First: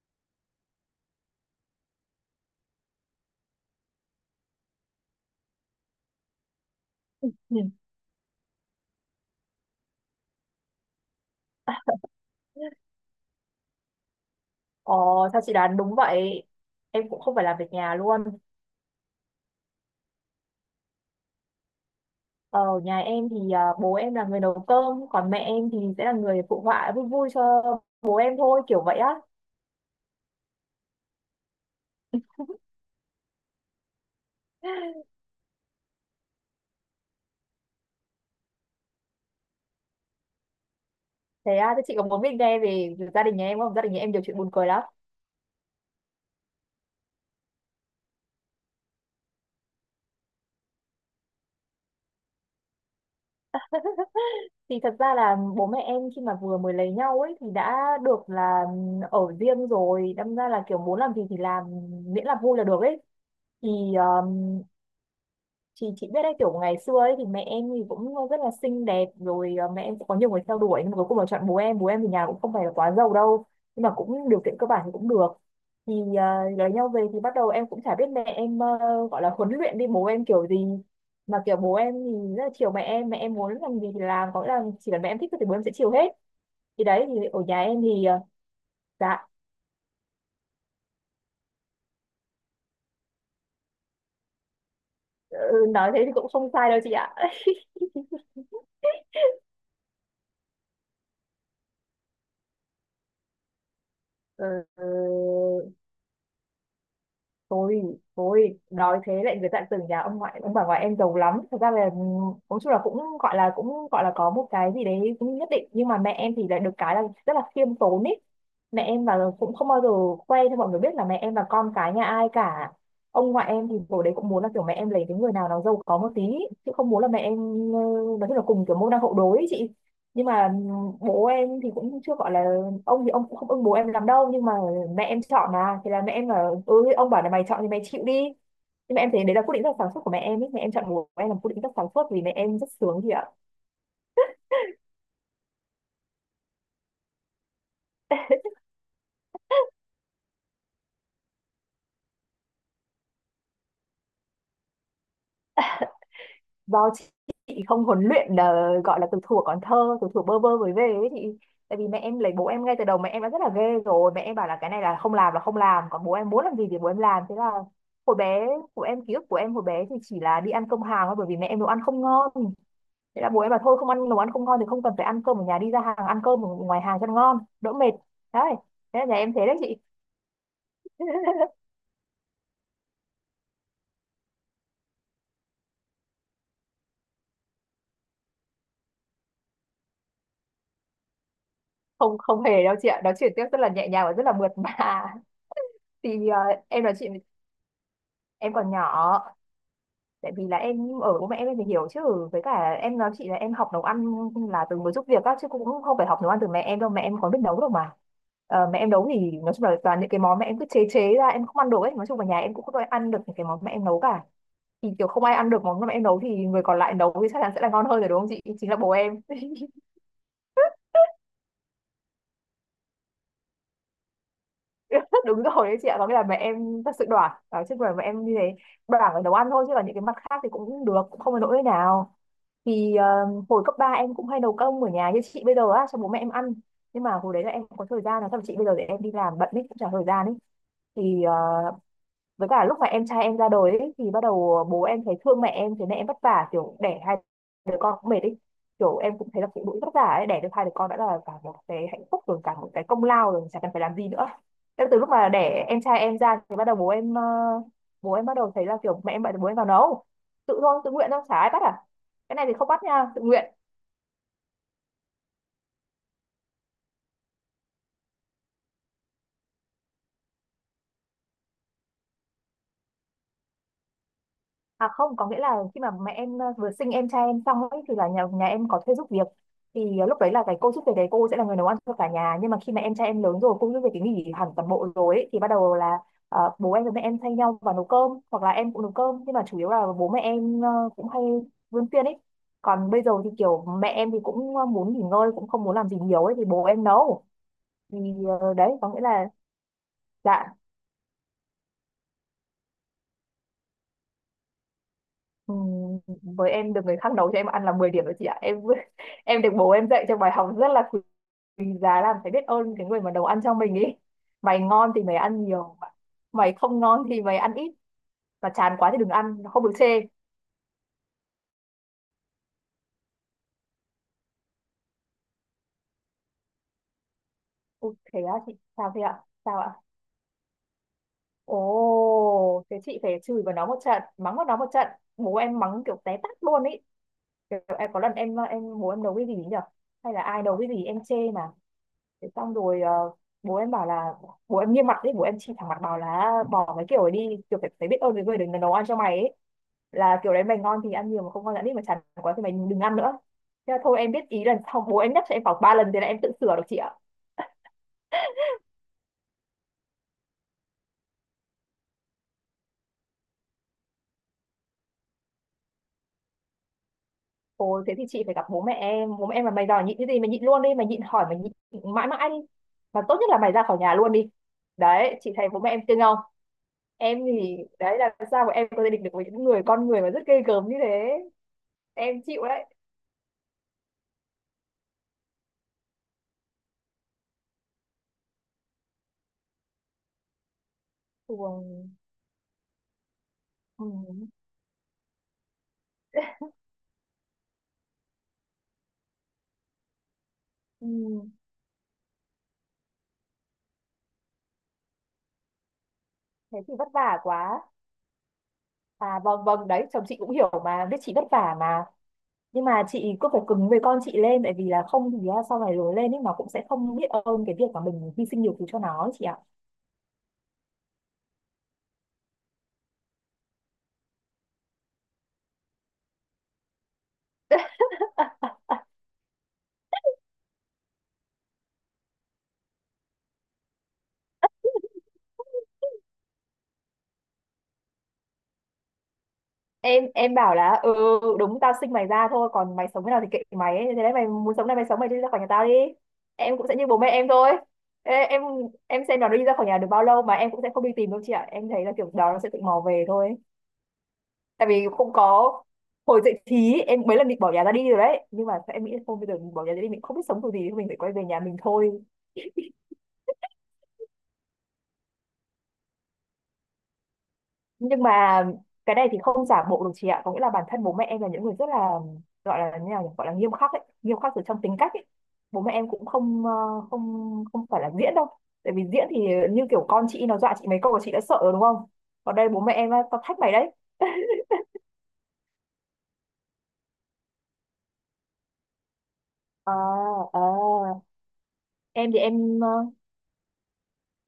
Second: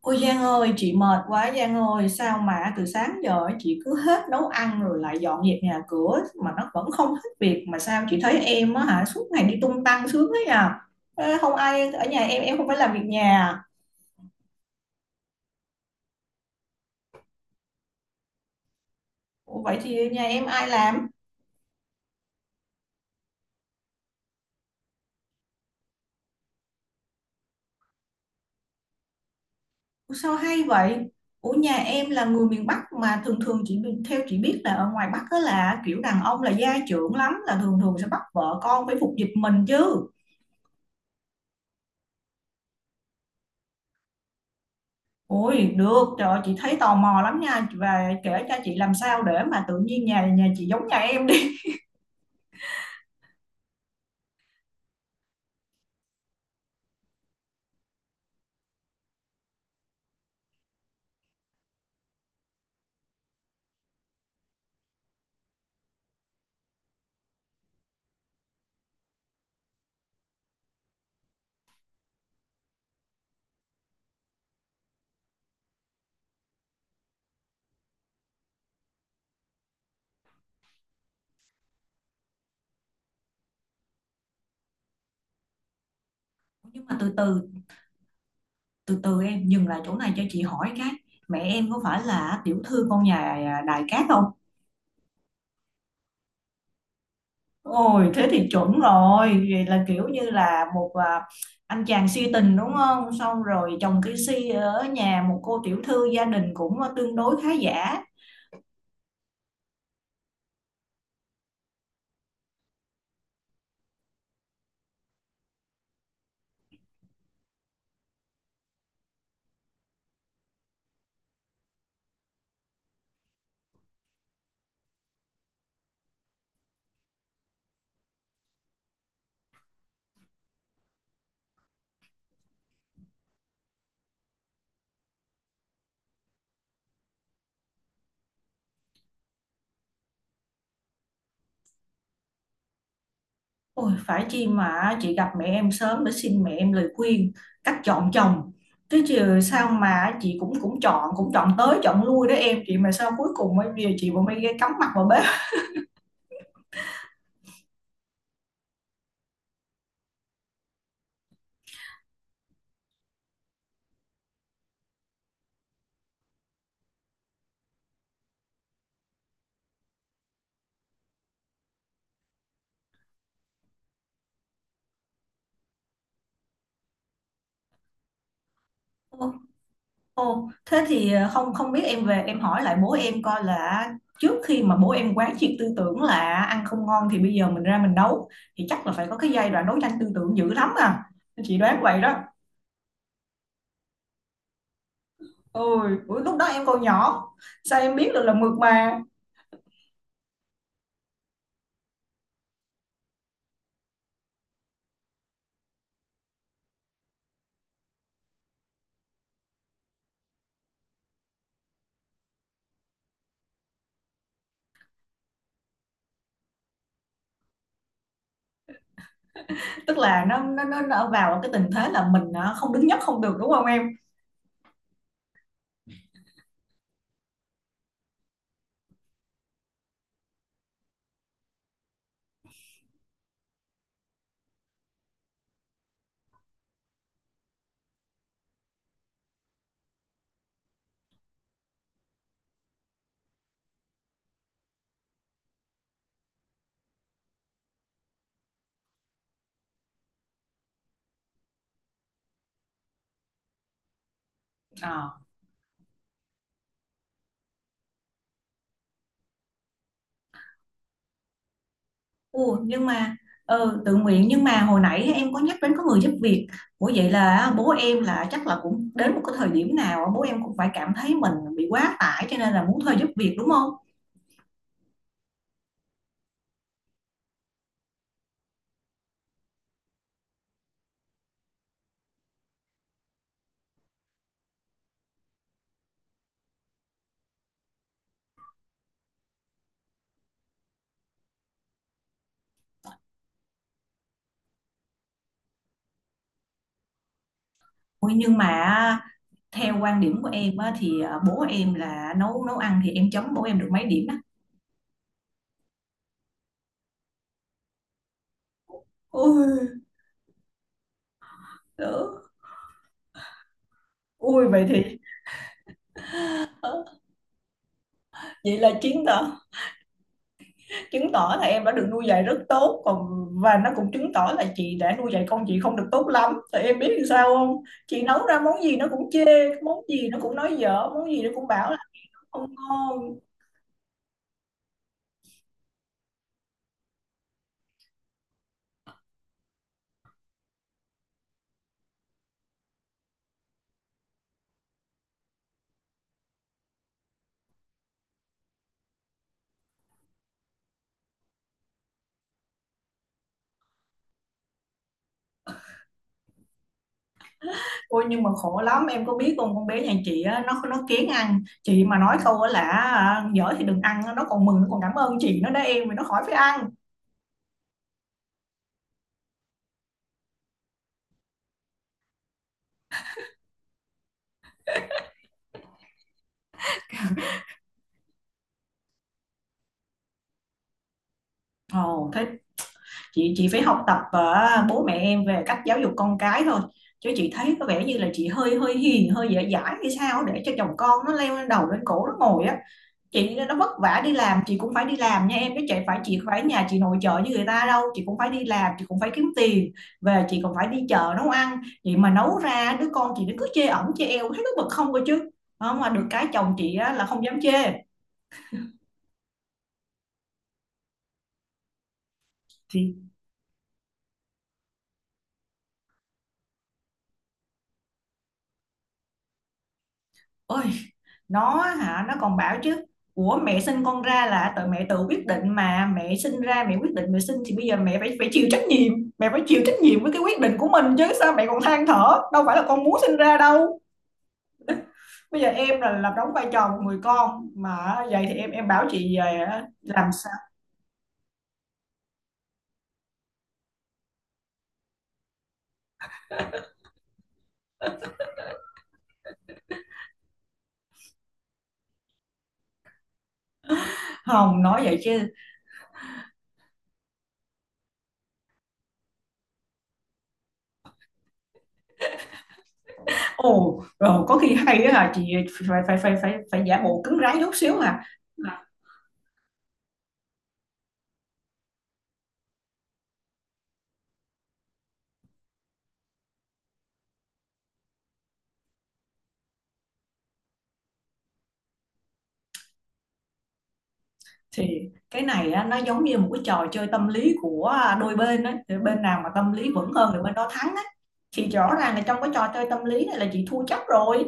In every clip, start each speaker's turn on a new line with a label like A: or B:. A: Ôi Giang ơi, chị mệt quá Giang ơi, sao mà từ sáng giờ ấy chị cứ hết nấu ăn rồi lại dọn dẹp nhà cửa mà nó vẫn không hết
B: Ừ.
A: việc, mà sao chị thấy em á hả, suốt ngày đi tung tăng sướng thế à? Ê, không ai ở nhà em không phải làm việc nhà à?
B: Ờ, sao chị đoán đúng vậy? Em cũng không phải làm việc nhà luôn.
A: Ủa, vậy thì nhà em ai làm?
B: Ờ, ở nhà em thì bố em là người nấu cơm, còn mẹ em thì sẽ là người phụ họa vui vui cho bố em thôi, kiểu vậy á.
A: Ủa, sao hay vậy? Ủa nhà em là người miền Bắc mà thường thường chị theo chị biết là ở ngoài Bắc đó là kiểu đàn ông là gia trưởng lắm, là thường thường sẽ bắt vợ con phải phục dịch mình chứ.
B: Thế à, thế chị có muốn biết nghe về gia đình nhà em không? Gia đình nhà em nhiều chuyện buồn cười lắm.
A: Ôi được, trời ơi, chị thấy tò mò lắm nha, và kể cho chị làm sao để mà tự nhiên nhà nhà chị giống nhà em đi.
B: Thì thật ra là bố mẹ em khi mà vừa mới lấy nhau ấy thì đã được là ở riêng rồi, đâm ra là kiểu muốn làm gì thì làm, miễn là vui là được ấy. Thì Thì chị biết đấy, kiểu ngày xưa ấy thì mẹ em thì cũng rất là xinh đẹp rồi, mẹ em cũng có nhiều người theo đuổi nhưng mà cuối cùng là chọn bố em. Bố em thì nhà cũng không phải là quá giàu đâu nhưng mà cũng điều kiện cơ bản thì cũng được, thì lấy nhau về thì bắt đầu em cũng chả biết mẹ em gọi là huấn luyện đi bố em kiểu gì mà kiểu bố em thì rất là chiều mẹ em, mẹ em muốn làm gì thì làm, có nghĩa là chỉ cần mẹ em thích thôi thì bố em sẽ chiều hết.
A: Nhưng
B: Thì
A: mà
B: đấy,
A: từ
B: thì ở
A: từ,
B: nhà em thì ờ,
A: từ từ
B: dạ.
A: em dừng lại chỗ này cho chị hỏi cái mẹ em có phải là tiểu thư con nhà Đại Cát không?
B: Ừ, nói thế thì cũng không sai đâu chị ạ.
A: Ôi thế thì chuẩn rồi, vậy là kiểu như là một anh chàng si tình đúng không? Xong rồi chồng cái si ở nhà một cô
B: Ừ,
A: tiểu thư gia đình cũng tương đối khá
B: tôi
A: giả.
B: tôi nói thế lại người ta tưởng nhà ông ngoại ông bà ngoại em giàu lắm, thật ra là ừ, nói chung là cũng gọi là có một cái gì đấy cũng nhất định, nhưng mà mẹ em thì lại được cái là rất là khiêm tốn ý. Mẹ em cũng không bao giờ khoe cho mọi người biết là mẹ em là con cái nhà ai cả. Ông ngoại em thì hồi đấy cũng muốn là kiểu mẹ em lấy cái người nào nó giàu có một tí ý, chứ không muốn là mẹ em ờ, nói chung là cùng kiểu môn đăng hộ đối ý chị. Nhưng mà bố em thì cũng chưa gọi là, ông thì ông cũng không ưng bố em lắm đâu, nhưng mà mẹ em chọn mà, thì là mẹ em là ừ, ông bảo là mày chọn thì mày chịu đi. Nhưng mà em thấy đấy là quyết định rất là sáng suốt của mẹ em ấy, mẹ em chọn bố em là một quyết định rất sáng suốt vì mẹ em rất sướng chị ạ.
A: Ôi, phải chi mà chị gặp mẹ em sớm để xin mẹ em lời khuyên cách chọn chồng, chứ chứ sao mà chị cũng cũng chọn, chọn tới chọn lui đó em chị, mà sao cuối cùng bây giờ chị vẫn phải ghé cắm mặt vào bếp.
B: Do chị không huấn luyện, gọi là từ thuở còn thơ, từ thuở bơ vơ mới về ấy. Thì tại vì mẹ em lấy bố em ngay từ đầu mẹ em đã rất là ghê rồi, mẹ em bảo là cái này là không làm là không làm, còn bố em muốn làm gì thì bố em làm. Thế là hồi bé của em, ký ức của em hồi bé thì chỉ là đi ăn cơm hàng thôi, bởi vì mẹ em nấu ăn không ngon. Thế là bố em bảo thôi không ăn, nấu ăn không ngon thì không cần phải ăn cơm ở nhà, đi ra hàng ăn cơm ở ngoài hàng cho nó ngon đỡ mệt. Đấy, thế là nhà em
A: Ô,
B: thế đấy chị.
A: ô, Thế thì không, không biết em về em hỏi lại bố em coi là trước khi mà bố em quán triệt tư tưởng là ăn không ngon thì bây giờ mình ra mình nấu, thì chắc là phải có cái giai đoạn đấu tranh tư tưởng dữ lắm à, chị đoán vậy
B: Không
A: đó.
B: không hề đâu chị ạ, nói chuyện tiếp rất là nhẹ nhàng và rất là mượt mà.
A: Ôi ủa,
B: Thì
A: lúc đó em còn
B: em nói chuyện
A: nhỏ sao em biết được là
B: em
A: mượt
B: còn
A: mà.
B: nhỏ, tại vì là em ở bố mẹ em thì hiểu chứ. Với cả em nói chị là em học nấu ăn là từ mới giúp việc á, chứ cũng không phải học nấu ăn từ mẹ em đâu, mẹ em còn biết nấu đâu mà. Ờ, mẹ em nấu thì nói chung là toàn những cái món mẹ em cứ chế chế ra em không ăn được ấy, nói chung là nhà em cũng không có ai ăn được những cái món mẹ em nấu cả. Thì kiểu không ai ăn được món mà em nấu thì người còn lại nấu thì chắc chắn sẽ là ngon hơn rồi đúng không chị, chính là bố em.
A: Tức là nó vào cái tình thế là mình không đứng nhất không được đúng không em?
B: Đúng rồi đấy chị ạ, có nghĩa là mẹ em thật sự đoản đó, chứ mà mẹ em như thế, đoản ở nấu ăn thôi chứ còn những cái mặt khác thì cũng được, cũng không có nỗi nào. Thì hồi cấp 3 em cũng hay nấu cơm ở nhà như chị bây giờ á cho bố mẹ em ăn, nhưng mà hồi đấy là em không có thời gian, là thậm chí bây giờ để em đi làm bận ấy cũng chả thời gian ấy. Thì với cả lúc mà em trai em ra đời ấy, thì bắt đầu bố em thấy thương mẹ em, thế mẹ em vất vả kiểu đẻ hai đứa con cũng mệt ấy, kiểu em cũng thấy là phụ nữ vất vả ấy, đẻ được hai đứa con đã là cả một cái hạnh phúc rồi, cả một cái công lao rồi, chả cần phải làm gì nữa. Em từ lúc
A: Ờ.
B: mà đẻ em trai em ra thì bắt đầu bố em bắt đầu thấy là kiểu mẹ em bận, bố em vào nấu, tự thôi, tự nguyện thôi, chả ai bắt à, cái này thì
A: Ủa,
B: không bắt
A: nhưng
B: nha,
A: mà
B: tự nguyện.
A: ừ, tự nguyện, nhưng mà hồi nãy em có nhắc đến có người giúp việc. Ủa vậy là bố em là chắc là cũng đến một cái thời điểm nào bố em cũng phải cảm thấy mình bị quá tải cho nên là muốn thuê giúp việc đúng không?
B: À không, có nghĩa là khi mà mẹ em vừa sinh em trai em xong ấy thì là nhà nhà em có thuê giúp việc. Thì ờ, lúc đấy là cái cô giúp việc đấy cô sẽ là người nấu ăn cho cả nhà. Nhưng mà khi mà em trai em lớn rồi, cô giúp việc thì nghỉ hẳn toàn bộ rồi ấy, thì bắt đầu là bố em với mẹ em thay nhau vào nấu cơm, hoặc là em cũng nấu cơm. Nhưng mà chủ yếu là bố mẹ em cũng hay vươn phiên ấy. Còn bây giờ thì kiểu mẹ em thì cũng muốn nghỉ ngơi, cũng không muốn làm gì nhiều ấy thì bố em nấu. Thì
A: Ủa, nhưng mà
B: đấy có nghĩa là,
A: theo quan điểm của
B: dạ.
A: em á, thì bố em là nấu nấu ăn thì em chấm bố em được mấy điểm á?
B: Ừ, với em được người khác nấu cho em ăn là 10 điểm rồi chị ạ. Em em được bố
A: Ui,
B: em dạy cho bài học rất là quý giá, làm
A: đó.
B: phải biết ơn cái người mà nấu ăn cho mình ý.
A: Ui
B: Mày
A: vậy
B: ngon
A: thì
B: thì mày ăn nhiều, mày không
A: ờ,
B: ngon thì mày ăn ít, mà
A: vậy là
B: chán quá thì
A: chiến
B: đừng
A: thắng,
B: ăn, không được chê.
A: chứng tỏ là em đã được nuôi dạy rất tốt. Còn và nó cũng chứng tỏ là chị đã nuôi dạy con chị không được tốt lắm, thì em biết làm sao không,
B: Ôi,
A: chị
B: thế
A: nấu
B: á
A: ra
B: chị,
A: món gì nó
B: sao thế
A: cũng
B: ạ,
A: chê,
B: sao ạ?
A: món gì nó cũng nói dở, món gì nó cũng bảo là không
B: Ồ thế chị
A: ngon.
B: phải chửi vào nó một trận, mắng vào nó một trận. Bố em mắng kiểu té tát luôn ý, kiểu em có lần em bố em nấu cái gì nhỉ, hay là ai nấu cái gì em chê mà. Thế xong rồi bố em bảo là, bố em nghiêm mặt đấy, bố em chỉ thẳng mặt bảo là bỏ cái kiểu ấy đi, kiểu phải biết ơn cái người đừng nấu ăn cho mày ấy, là kiểu đấy mày ngon thì ăn nhiều, mà không ngon thì ăn ít, mà chán quá thì mày đừng ăn nữa. Thế là thôi em biết ý, lần sau bố em nhắc cho em khoảng ba lần thế là em tự sửa được chị ạ.
A: Ôi nhưng mà khổ lắm em có biết không, con bé nhà chị á, nó kén ăn, chị mà nói câu á là dở thì đừng ăn á, nó còn mừng, nó còn cảm ơn chị nó đó em, mà nó khỏi phải ăn.
B: Ồ thế thì chị phải gặp bố mẹ em, bố mẹ em là mày đòi nhịn cái gì mày nhịn luôn đi, mày nhịn hỏi mày nhịn mãi mãi đi, mà tốt nhất là mày ra khỏi nhà luôn đi. Đấy chị thấy bố mẹ em cưng không, em thì đấy là sao mà em có thể địch được với những người con người mà rất ghê gớm như thế,
A: Ồ
B: em
A: thế
B: chịu đấy.
A: chị phải học tập bố mẹ em về cách giáo dục con cái thôi, chứ chị thấy có vẻ như là chị hơi hơi hiền, hơi dễ dãi hay sao để cho chồng con nó leo lên đầu lên
B: Tuồng.
A: cổ nó ngồi á. Chị nó vất
B: Ừ.
A: vả đi làm, chị cũng phải đi làm nha em, chứ chị phải, chị phải nhà chị nội trợ như người ta đâu, chị cũng phải đi làm, chị cũng phải kiếm tiền, về chị còn phải đi
B: Ừ.
A: chợ nấu ăn. Chị mà nấu ra đứa con chị nó cứ chê ẩm chê eo, thấy nó bực không cơ chứ. Không, mà được cái chồng
B: Thế thì
A: chị
B: vất
A: á, là
B: vả
A: không dám
B: quá.
A: chê.
B: À vâng vâng, đấy chồng chị cũng hiểu mà, biết chị vất vả mà. Nhưng mà
A: Thì
B: chị cứ phải cứng với con chị lên, tại vì là không thì á, sau này lớn lên ấy nó cũng sẽ không biết ơn cái việc mà mình hy sinh nhiều thứ cho nó ấy chị ạ.
A: ôi, nó hả, nó còn bảo chứ của mẹ sinh con ra là tự mẹ tự quyết định, mà mẹ sinh ra mẹ quyết định mẹ sinh thì bây giờ mẹ phải, phải chịu trách nhiệm, mẹ phải chịu trách nhiệm với cái quyết định của mình chứ sao mẹ còn than thở, đâu phải là con muốn sinh ra đâu. Bây giờ em là làm đóng vai trò một người con mà vậy thì em bảo chị về
B: em
A: làm sao?
B: em bảo là ừ, đúng tao sinh mày ra thôi, còn mày sống thế nào thì kệ mày ấy. Thế đấy, mày muốn sống này mày sống, mày đi ra khỏi nhà tao đi. Em cũng sẽ như bố mẹ em thôi. Ê, em xem nó đi ra khỏi nhà được bao lâu, mà em cũng sẽ không đi tìm đâu chị ạ. Em thấy là kiểu đó nó sẽ tự mò về thôi.
A: Không
B: Tại
A: nói
B: vì
A: vậy
B: không
A: chứ.
B: có, hồi dậy thì em mấy lần định bỏ nhà ra đi rồi đấy, nhưng mà em nghĩ là không, bây giờ mình bỏ nhà ra đi mình không biết sống kiểu gì, thôi mình phải quay về nhà mình thôi.
A: Ồ rồi có khi hay á hả chị, phải phải phải, phải phải giả bộ cứng rắn chút xíu hả?
B: Nhưng mà cái này thì không giả bộ được chị ạ, có nghĩa là bản thân bố mẹ em là những người rất là, gọi là như nào nhỉ? Gọi là nghiêm khắc ấy, nghiêm khắc từ trong tính cách ấy. Bố mẹ em cũng không không không phải là diễn đâu. Tại vì diễn thì như kiểu con chị nó dọa chị mấy câu là chị đã sợ rồi đúng không, còn đây bố mẹ em á, tao thách mày đấy.
A: Thì cái này á, nó giống như một cái trò chơi tâm lý của đôi bên ấy. Thì bên nào mà tâm lý vững hơn thì
B: À,
A: bên đó thắng ấy.
B: à.
A: Thì rõ ràng là
B: em
A: trong
B: thì
A: cái trò
B: em
A: chơi
B: ờ,
A: tâm lý này là chị thua chắc rồi.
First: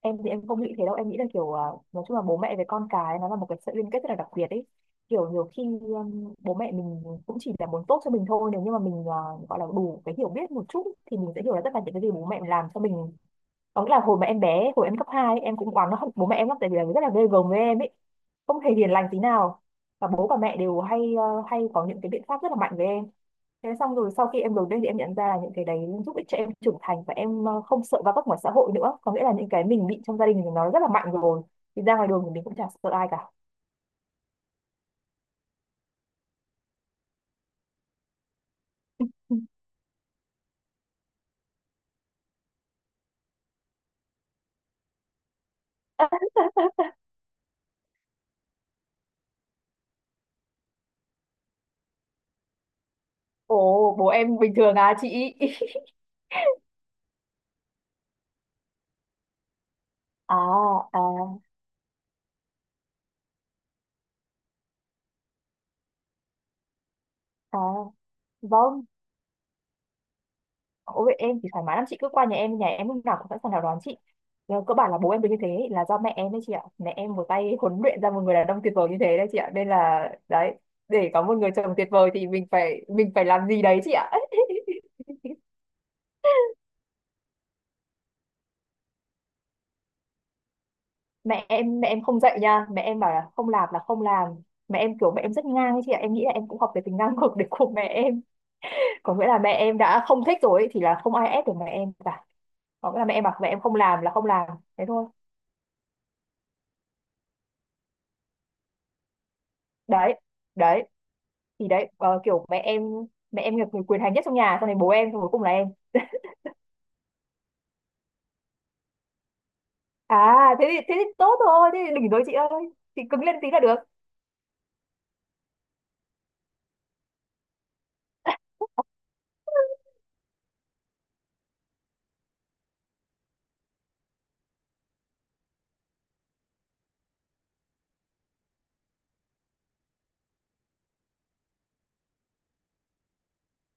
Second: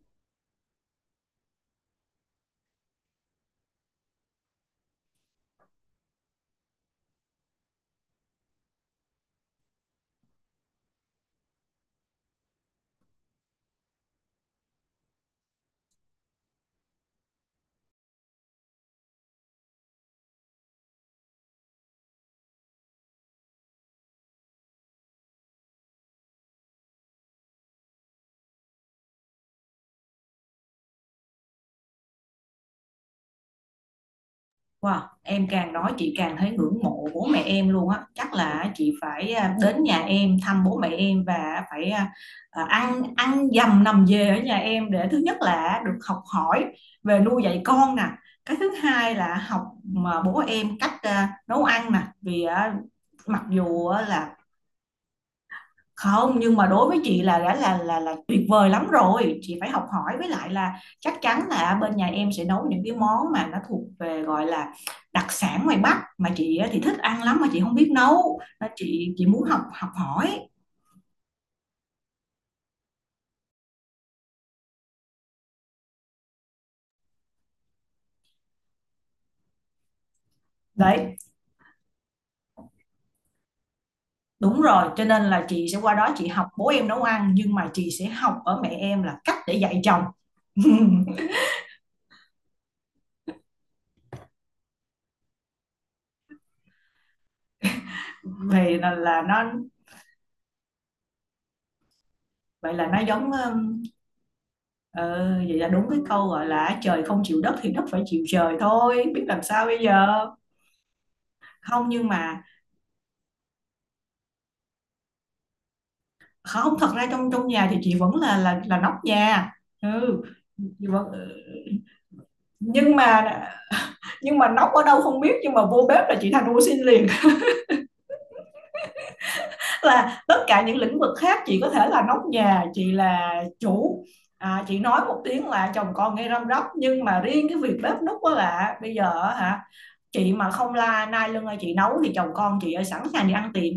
B: em thì em không nghĩ thế đâu, em nghĩ là kiểu à, nói chung là bố mẹ với con cái nó là một cái sợi liên kết rất là đặc biệt ấy. Kiểu nhiều khi bố mẹ mình cũng chỉ là muốn tốt cho mình thôi, nếu như mà mình à, gọi là đủ cái hiểu biết một chút thì mình sẽ hiểu là tất cả những cái gì bố mẹ làm cho mình. Có nghĩa là hồi mà em bé, hồi em cấp 2 ấy, em cũng oán nó bố mẹ em lắm, tại vì là rất là ghê gớm với em ấy, không hề hiền lành tí nào. Và bố và mẹ đều hay hay có những cái biện pháp rất là mạnh với em. Thế xong rồi sau khi em đổi đây thì em nhận ra là những cái đấy giúp ích cho em trưởng thành, và em không sợ va vấp ngoài xã hội nữa. Có nghĩa là những cái mình bị trong gia đình thì nó rất là mạnh rồi. Thì ra ngoài đường thì mình cũng chả sợ ai cả.
A: Wow em càng nói chị càng thấy ngưỡng mộ bố mẹ em luôn á, chắc là chị phải đến nhà em thăm bố mẹ em và phải ăn ăn dầm nằm về ở nhà em để thứ nhất là được học hỏi về nuôi dạy con nè, cái thứ hai là học mà bố em cách nấu ăn nè, vì mặc dù
B: Ồ, bố
A: là
B: em bình thường à chị?
A: không, nhưng mà đối với chị là đã là là tuyệt vời lắm rồi, chị phải học hỏi. Với
B: À,
A: lại là
B: à,
A: chắc chắn là bên nhà em sẽ nấu những cái món mà nó thuộc về gọi là đặc sản ngoài Bắc mà chị á thì thích ăn lắm mà
B: à,
A: chị không biết nấu. Nên
B: vâng.
A: chị muốn học, học hỏi.
B: Ôi, em thì thoải mái lắm, chị cứ qua nhà em lúc nào cũng sẵn sàng chào đón chị. Nhưng cơ bản là bố em được như thế là do mẹ em đấy chị ạ. Mẹ em một tay huấn luyện ra một người đàn ông tuyệt vời như thế đấy chị ạ. Nên là đấy, để
A: Đấy
B: có một người chồng tuyệt vời thì mình phải làm gì đấy chị ạ.
A: đúng rồi, cho nên là chị sẽ qua đó chị học bố em nấu ăn, nhưng mà chị sẽ học ở mẹ em là cách để dạy chồng.
B: Mẹ em không dạy nha, mẹ em bảo là không làm là không làm. Mẹ em kiểu mẹ em rất ngang ấy chị ạ, em nghĩ là em cũng học cái tính ngang ngược đấy của mẹ em.
A: Thì
B: Có
A: là
B: nghĩa là
A: nó,
B: mẹ em đã không thích rồi ấy, thì là không ai ép được mẹ em cả.
A: vậy là
B: Có nghĩa
A: nó
B: là mẹ em
A: giống,
B: bảo mẹ em không làm là không làm, thế
A: ừ
B: thôi.
A: vậy là đúng cái câu gọi là trời không chịu đất thì đất phải chịu trời thôi, biết làm sao bây giờ.
B: Đấy, đấy, thì
A: Không
B: đấy
A: nhưng mà
B: kiểu mẹ em, mẹ em là người quyền hành nhất trong nhà, xong này bố em, xong cuối cùng là em.
A: không, thật ra trong trong nhà thì chị vẫn là là nóc nhà. Ừ
B: À
A: chị
B: thế thì
A: vẫn ừ,
B: tốt thôi, thế thì đỉnh rồi chị ơi.
A: nhưng
B: Chị cứng lên
A: mà,
B: tí là được.
A: nhưng mà nóc ở đâu không biết nhưng mà vô bếp là chị thành ô xin liền. Là tất cả những lĩnh vực khác chị có thể là nóc nhà, chị là chủ, chị nói một tiếng là chồng con nghe răm rắp, nhưng mà riêng cái việc bếp núc đó là bây giờ á hả, chị mà không la nai lưng ơi chị nấu thì chồng con chị ơi sẵn sàng đi ăn tiệm.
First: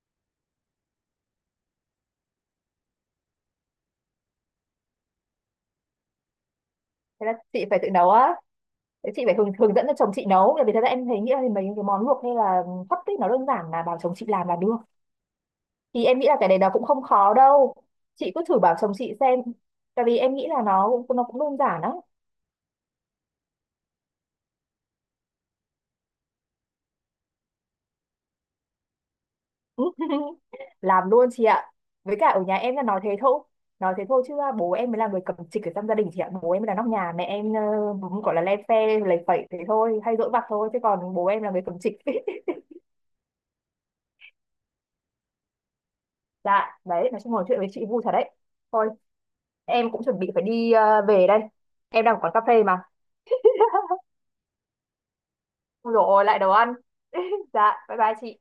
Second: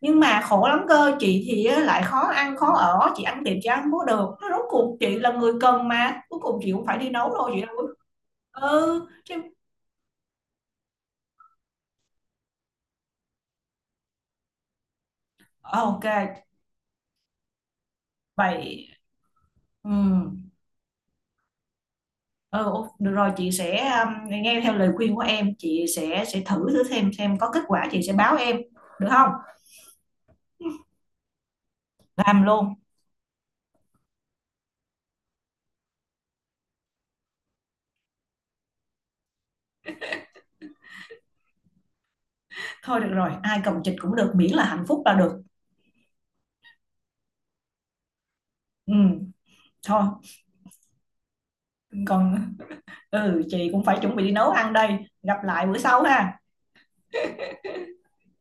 A: Nhưng mà khổ lắm cơ, chị thì á, lại khó ăn khó ở, chị ăn tiệm chị ăn không có được, nó rốt cuộc chị là người cần mà cuối cùng chị cũng phải đi
B: Thế là
A: nấu thôi, chị
B: chị
A: đâu
B: phải
A: có-
B: tự nấu á.
A: Ừ
B: Thế chị
A: chứ.
B: phải hướng dẫn cho chồng chị nấu, bởi vì thật ra em thấy nghĩ là mấy cái món luộc hay là hấp ấy, nó đơn giản là bảo chồng chị làm là được.
A: Ờ, ok.
B: Thì em nghĩ là cái đấy nó cũng không khó đâu, chị cứ thử bảo
A: Vậy
B: chồng chị xem.
A: ừ,
B: Tại vì em nghĩ là nó cũng đơn giản lắm.
A: ừ ô- được rồi chị sẽ nghe theo lời khuyên của em, chị sẽ thử, thử xem có kết quả chị sẽ báo em được không.
B: Làm luôn chị ạ, với cả ở
A: Làm
B: nhà
A: luôn.
B: em là nói thế thôi. Nói thế thôi chứ à, bố em mới là người cầm trịch ở trong gia đình chị ạ, bố em mới là nóc nhà. Mẹ em cũng gọi là le phe lầy phẩy thế thôi, hay dỗi vặt thôi, chứ còn bố em là người cầm trịch.
A: Thôi được rồi ai cầm chịch cũng được miễn là hạnh phúc là được.
B: Dạ đấy, nói chung ngồi chuyện với chị vui thật đấy. Thôi
A: Ừ
B: em cũng
A: thôi
B: chuẩn bị phải đi về đây, em đang ở quán cà
A: còn,
B: phê mà.
A: ừ chị cũng phải chuẩn bị đi nấu ăn đây, gặp lại bữa sau
B: Rồi lại
A: ha.
B: đồ ăn. Dạ bye bye chị.